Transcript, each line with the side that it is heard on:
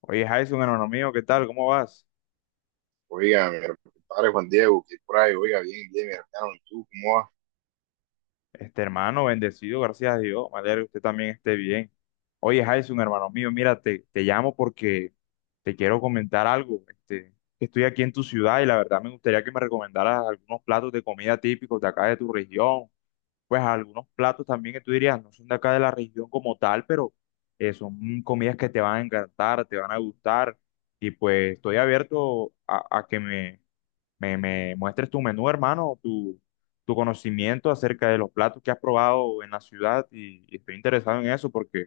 left: Oye, Jason, hermano mío, ¿qué tal? ¿Cómo vas?
right: Oiga, mi compadre Juan Diego, que por ahí, oiga, bien, bien, mi hermano, ¿y tú cómo vas?
left: Este hermano, bendecido, gracias a Dios. Me alegra que usted también esté bien. Oye, Jason, hermano mío, mira, te llamo porque te quiero comentar algo. Este, que estoy aquí en tu ciudad y la verdad me gustaría que me recomendaras algunos platos de comida típicos de acá de tu región. Pues algunos platos también que tú dirías no son de acá de la región como tal, pero son comidas que te van a encantar, te van a gustar. Y pues estoy abierto a que me muestres tu menú, hermano, tu conocimiento acerca de los platos que has probado en la ciudad y estoy interesado en eso porque,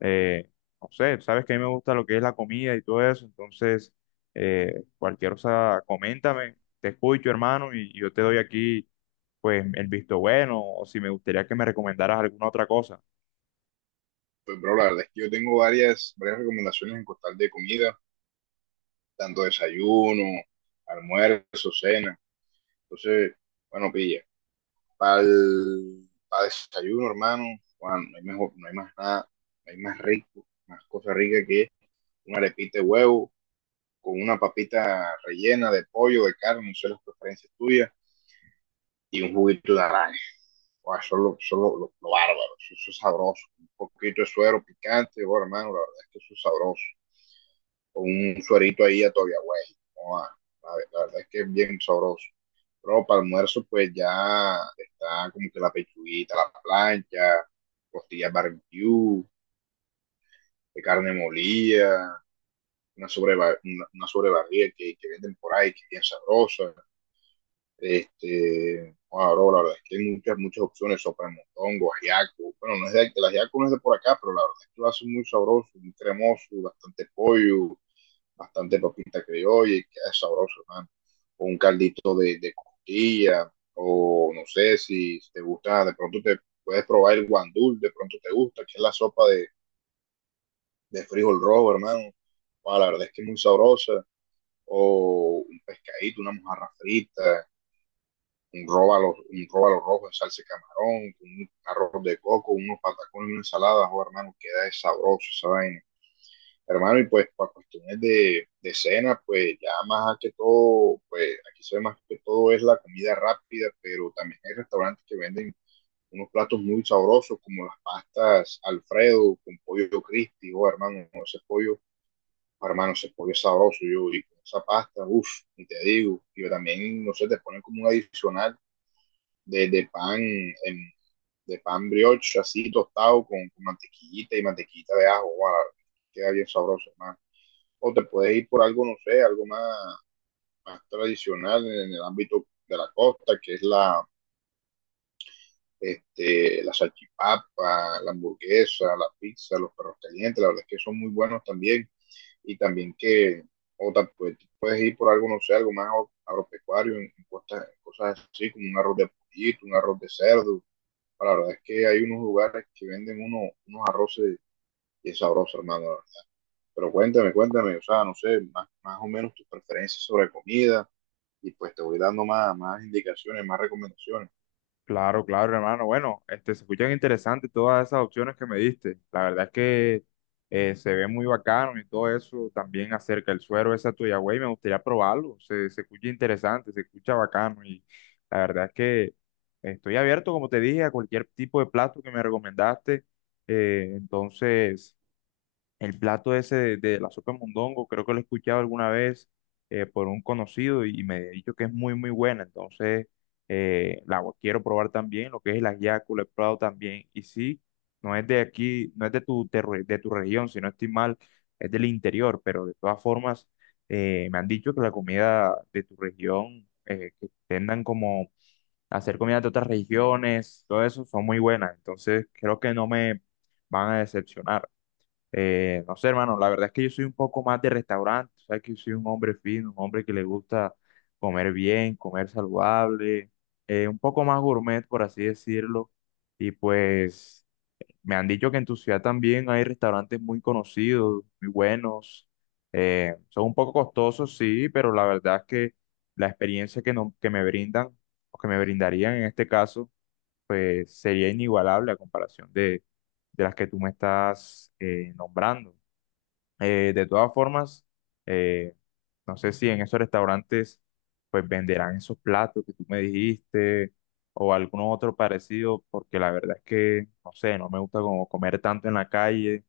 left: eh, no sé, sabes que a mí me gusta lo que es la comida y todo eso, entonces, cualquier cosa, coméntame, te escucho, hermano, y yo te doy aquí, pues, el visto bueno o si me gustaría que me recomendaras alguna otra cosa.
right: Pues, bro, la verdad es que yo tengo varias, varias recomendaciones en costal de comida, tanto desayuno, almuerzo, cena. Entonces, bueno, pilla, para desayuno, hermano, Juan, no hay mejor, no hay más nada, no hay más rico, más cosa rica que una arepita de huevo con una papita rellena de pollo, de carne, no sé las preferencias tuyas, y un juguito de naranja. Guau, son lo bárbaro. Eso es sabroso. Un poquito de suero picante, bueno, hermano, la verdad es que eso es sabroso. Con un suerito ahí a todavía, güey. Guau, la verdad es que es bien sabroso. Pero para almuerzo, pues ya está como que la pechuguita, a la plancha, costillas barbecue, de carne molida, una sobrebarriga que venden por ahí, que es bien sabrosa. Este, bueno, la verdad es que hay muchas, muchas opciones, sopramontongo, ajiaco. Bueno, no es de, el ajiaco no es de por acá, pero la verdad es que lo hace muy sabroso, muy cremoso, bastante pollo, bastante papita criolla, y queda sabroso, hermano. O un caldito de costilla, o no sé si te gusta, de pronto te puedes probar el guandul, de pronto te gusta, que es la sopa de frijol rojo, hermano. Bueno, la verdad es que es muy sabrosa. O un pescadito, una mojarra frita, un róbalo rojo en salsa de camarón, con un arroz de coco, unos patacones, y una ensalada, oh, hermano, queda sabroso esa vaina. Hermano, y pues para cuestiones de cena, pues ya más que todo, pues aquí se ve más que todo es la comida rápida, pero también hay restaurantes que venden unos platos muy sabrosos como las pastas Alfredo con pollo crispy, oh hermano, ese pollo es sabroso, yo y con esa pasta, uff, y te digo, y también, no sé, te ponen como un adicional de, de pan, en, de pan brioche así tostado con mantequillita y mantequillita de ajo, wow, queda bien sabroso, man. O te puedes ir por algo, no sé, algo más tradicional en el ámbito de la costa, que es la salchipapa, la hamburguesa, la pizza, los perros calientes, la verdad es que son muy buenos también. Y también que, o te puedes ir por algo, no sé, algo más agro- agropecuario, en cosas así como un arroz de pollito, un arroz de cerdo, la verdad es que hay unos lugares que venden unos arroces y es sabroso, hermano, la verdad. Pero cuéntame, cuéntame, o sea, no sé, más o menos tus preferencias sobre comida y pues te voy dando más indicaciones, más recomendaciones.
left: Claro, claro, hermano. Bueno, este, se escuchan interesantes todas esas opciones que me diste. La verdad es que se ve muy bacano y todo eso. También acerca del suero ese Tuyagüey, me gustaría probarlo. Se escucha interesante, se escucha bacano. Y la verdad es que estoy abierto, como te dije, a cualquier tipo de plato que me recomendaste. Eh, entonces. El plato ese de la sopa de mondongo, creo que lo he escuchado alguna vez por un conocido y me ha dicho que es muy, muy buena. Entonces, la quiero probar también, lo que es el ajiaco, lo he probado también. Y sí, no es de aquí, no es de tu, de tu región, si no estoy mal, es del interior, pero de todas formas, me han dicho que la comida de tu región, que tendan como a hacer comida de otras regiones, todo eso, son muy buenas. Entonces, creo que no me van a decepcionar. No sé, hermano, la verdad es que yo soy un poco más de restaurante, sabes que yo soy un hombre fino, un hombre que le gusta comer bien, comer saludable, un poco más gourmet, por así decirlo. Y pues me han dicho que en tu ciudad también hay restaurantes muy conocidos, muy buenos. Son un poco costosos, sí, pero la verdad es que la experiencia que, no- que me brindan, o que me brindarían en este caso, pues sería inigualable a comparación de las que tú me estás nombrando. De todas formas, eh, no sé si en esos restaurantes pues venderán esos platos que tú me dijiste o algún otro parecido, porque la verdad es que, no sé, no me gusta como comer tanto en la calle.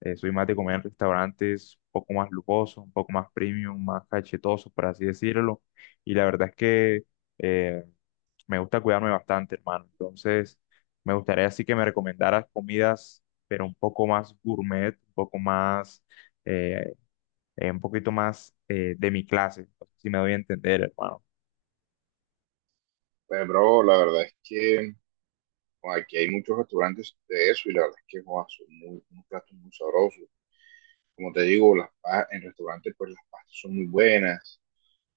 left: Soy más de comer en restaurantes un poco más lujosos, un poco más premium, más cachetosos, por así decirlo. Y la verdad es que eh, me gusta cuidarme bastante, hermano. Entonces, me gustaría así que me recomendaras comidas, pero un poco más gourmet, un poco más, eh, un poquito más de mi clase. No sé si me doy a entender, hermano.
right: Pues, bro, la verdad es que bueno, aquí hay muchos restaurantes de eso y la verdad es que joa, son muy, unos platos muy sabrosos. Como te digo, en restaurantes pues las pastas son muy buenas.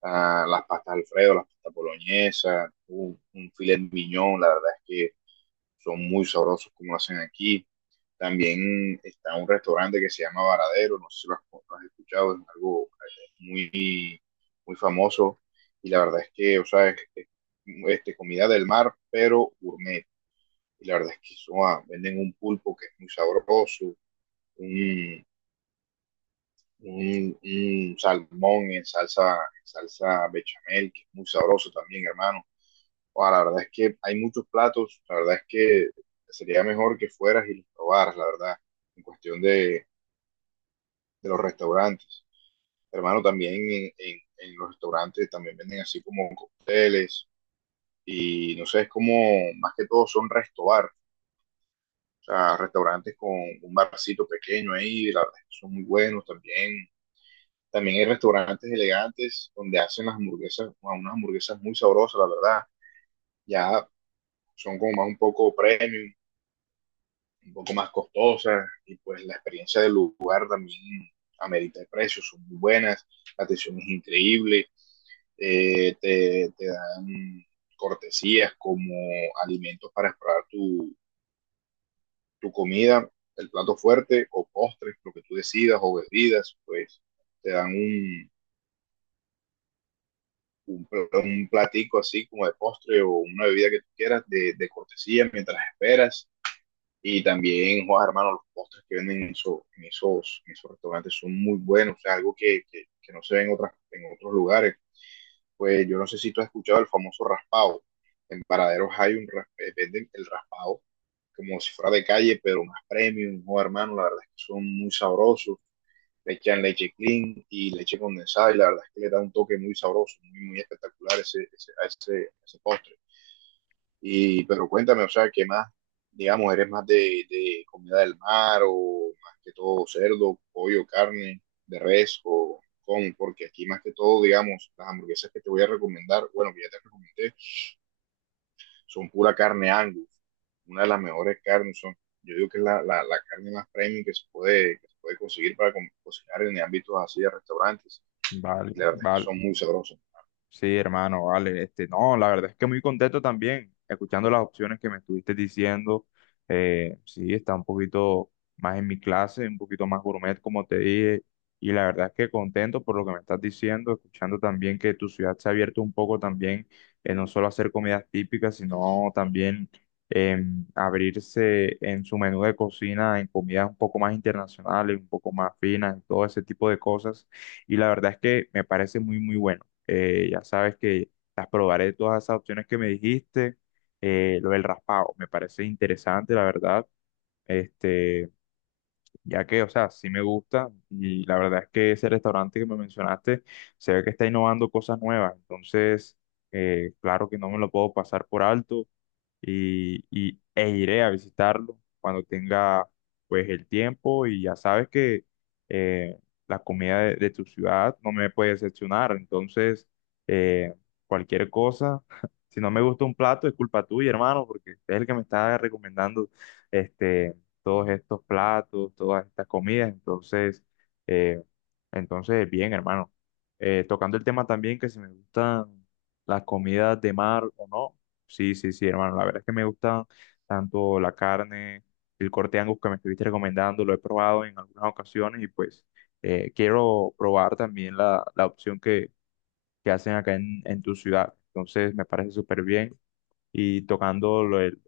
right: Ah, las pastas Alfredo, las pastas boloñesas, un filet mignon, la verdad es que son muy sabrosos como lo hacen aquí. También está un restaurante que se llama Varadero, no sé si lo has escuchado, es algo muy famoso y la verdad es que, o sea, es comida del mar, pero gourmet. Y la verdad es que eso, ah, venden un pulpo que es muy sabroso, un, un salmón en salsa bechamel, que es muy sabroso también, hermano. Wow, la verdad es que hay muchos platos, la verdad es que sería mejor que fueras y los probaras, la verdad, en cuestión de los restaurantes. Hermano, también en los restaurantes también venden así como cócteles y no sé, es como más que todo son restobar, o sea, restaurantes con un barcito pequeño ahí, la verdad es que son muy buenos también. También hay restaurantes elegantes donde hacen las hamburguesas, wow, unas hamburguesas muy sabrosas, la verdad. Ya son como más un poco premium, un poco más costosas, y pues la experiencia del lugar también amerita el precio, son muy buenas, la atención es increíble, te dan cortesías como alimentos para explorar tu comida, el plato fuerte o postres, lo que tú decidas o bebidas, pues te dan un, un platico así como de postre o una bebida que tú quieras de cortesía mientras esperas. Y también, Juan, hermano, los postres que venden en esos restaurantes son muy buenos, o sea, algo que no se ve en otros lugares. Pues yo no sé si tú has escuchado el famoso raspado. En Paraderos hay venden el raspado como si fuera de calle, pero más premium, Juan, hermano, la verdad es que son muy sabrosos. Le echan leche clean y leche condensada y la verdad es que le da un toque muy sabroso, muy, muy espectacular a ese postre. Y, pero cuéntame, o sea, ¿qué más, digamos, eres más de comida del mar o más que todo cerdo, pollo, carne, de res o con? Porque aquí más que todo, digamos, las hamburguesas que te voy a recomendar, bueno, que ya te recomendé, son pura carne Angus, una de las mejores carnes, son, yo digo que es la carne más premium que se puede conseguir para cocinar en ámbitos así de restaurantes, y la
left: Vale,
right: verdad es que
left: vale.
right: son muy sabrosas.
left: Sí, hermano, vale. Este, no, la verdad es que muy contento también, escuchando las opciones que me estuviste diciendo. Sí, está un poquito más en mi clase, un poquito más gourmet, como te dije. Y la verdad es que contento por lo que me estás diciendo, escuchando también que tu ciudad se ha abierto un poco también, no solo a hacer comidas típicas, sino también abrirse en su menú de cocina, en comidas un poco más internacionales, un poco más finas, todo ese tipo de cosas. Y la verdad es que me parece muy, muy bueno. Ya sabes que las probaré todas esas opciones que me dijiste. Lo del raspado me parece interesante, la verdad. Este, ya que, o sea, sí me gusta y la verdad es que ese restaurante que me mencionaste se ve que está innovando cosas nuevas. Entonces, claro que no me lo puedo pasar por alto e iré a visitarlo cuando tenga pues el tiempo y ya sabes que eh, la comida de tu ciudad no me puede decepcionar, entonces eh, cualquier cosa, si no me gusta un plato es culpa tuya, hermano, porque es el que me está recomendando este, todos estos platos, todas estas comidas, entonces, eh, entonces bien, hermano. Tocando el tema también que si me gustan las comidas de mar o no. Sí, sí, sí, hermano. La verdad es que me gusta tanto la carne, el corte Angus que me estuviste recomendando, lo he probado en algunas ocasiones y pues quiero probar también la opción que hacen acá en tu ciudad. Entonces me parece súper bien. Y tocando lo de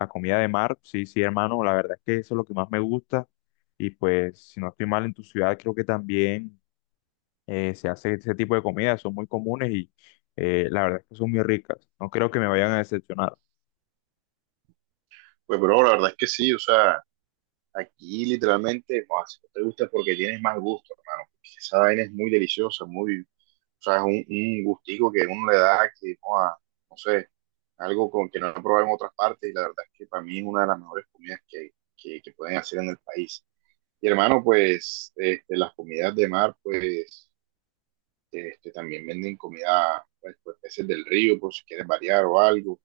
left: la comida de mar, sí, sí, hermano, la verdad es que eso es lo que más me gusta. Y pues si no estoy mal en tu ciudad, creo que también se hace ese tipo de comidas, son muy comunes y la verdad es que son muy ricas. No creo que me vayan a decepcionar.
right: Pues, bro, la verdad es que sí, o sea, aquí literalmente, no, si no te gusta es porque tienes más gusto, hermano. Porque esa vaina es muy deliciosa, muy, o sea, es un gustico que uno le da que, joa, no sé, algo con que no he probado en otras partes y la verdad es que para mí es una de las mejores comidas que pueden hacer en el país. Y hermano, pues este, las comidas de mar, pues este, también venden comida, pues peces del río, por si quieres variar o algo.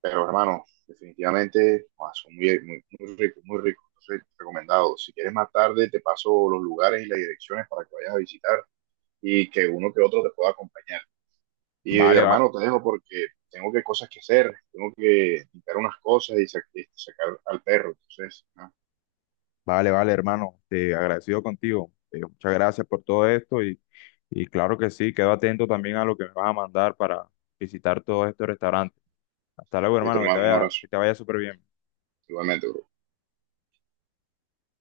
right: Pero hermano, definitivamente son muy, muy, muy ricos, muy ricos. Entonces, recomendado. Si quieres más tarde, te paso los lugares y las direcciones para que vayas a visitar y que uno que otro te pueda acompañar. Y
left: Vale, va-
right: hermano, te dejo porque tengo que cosas que hacer, tengo que limpiar unas cosas y sacar al perro. Entonces, ¿no?
left: vale, vale, hermano. Te agradecido contigo. Muchas gracias por todo esto y claro que sí, quedo atento también a lo que me vas a mandar para visitar todos estos restaurantes. Hasta luego,
right: Listo,
left: hermano,
right: hermano, un abrazo.
left: que te vaya súper bien.
right: Igualmente, bro.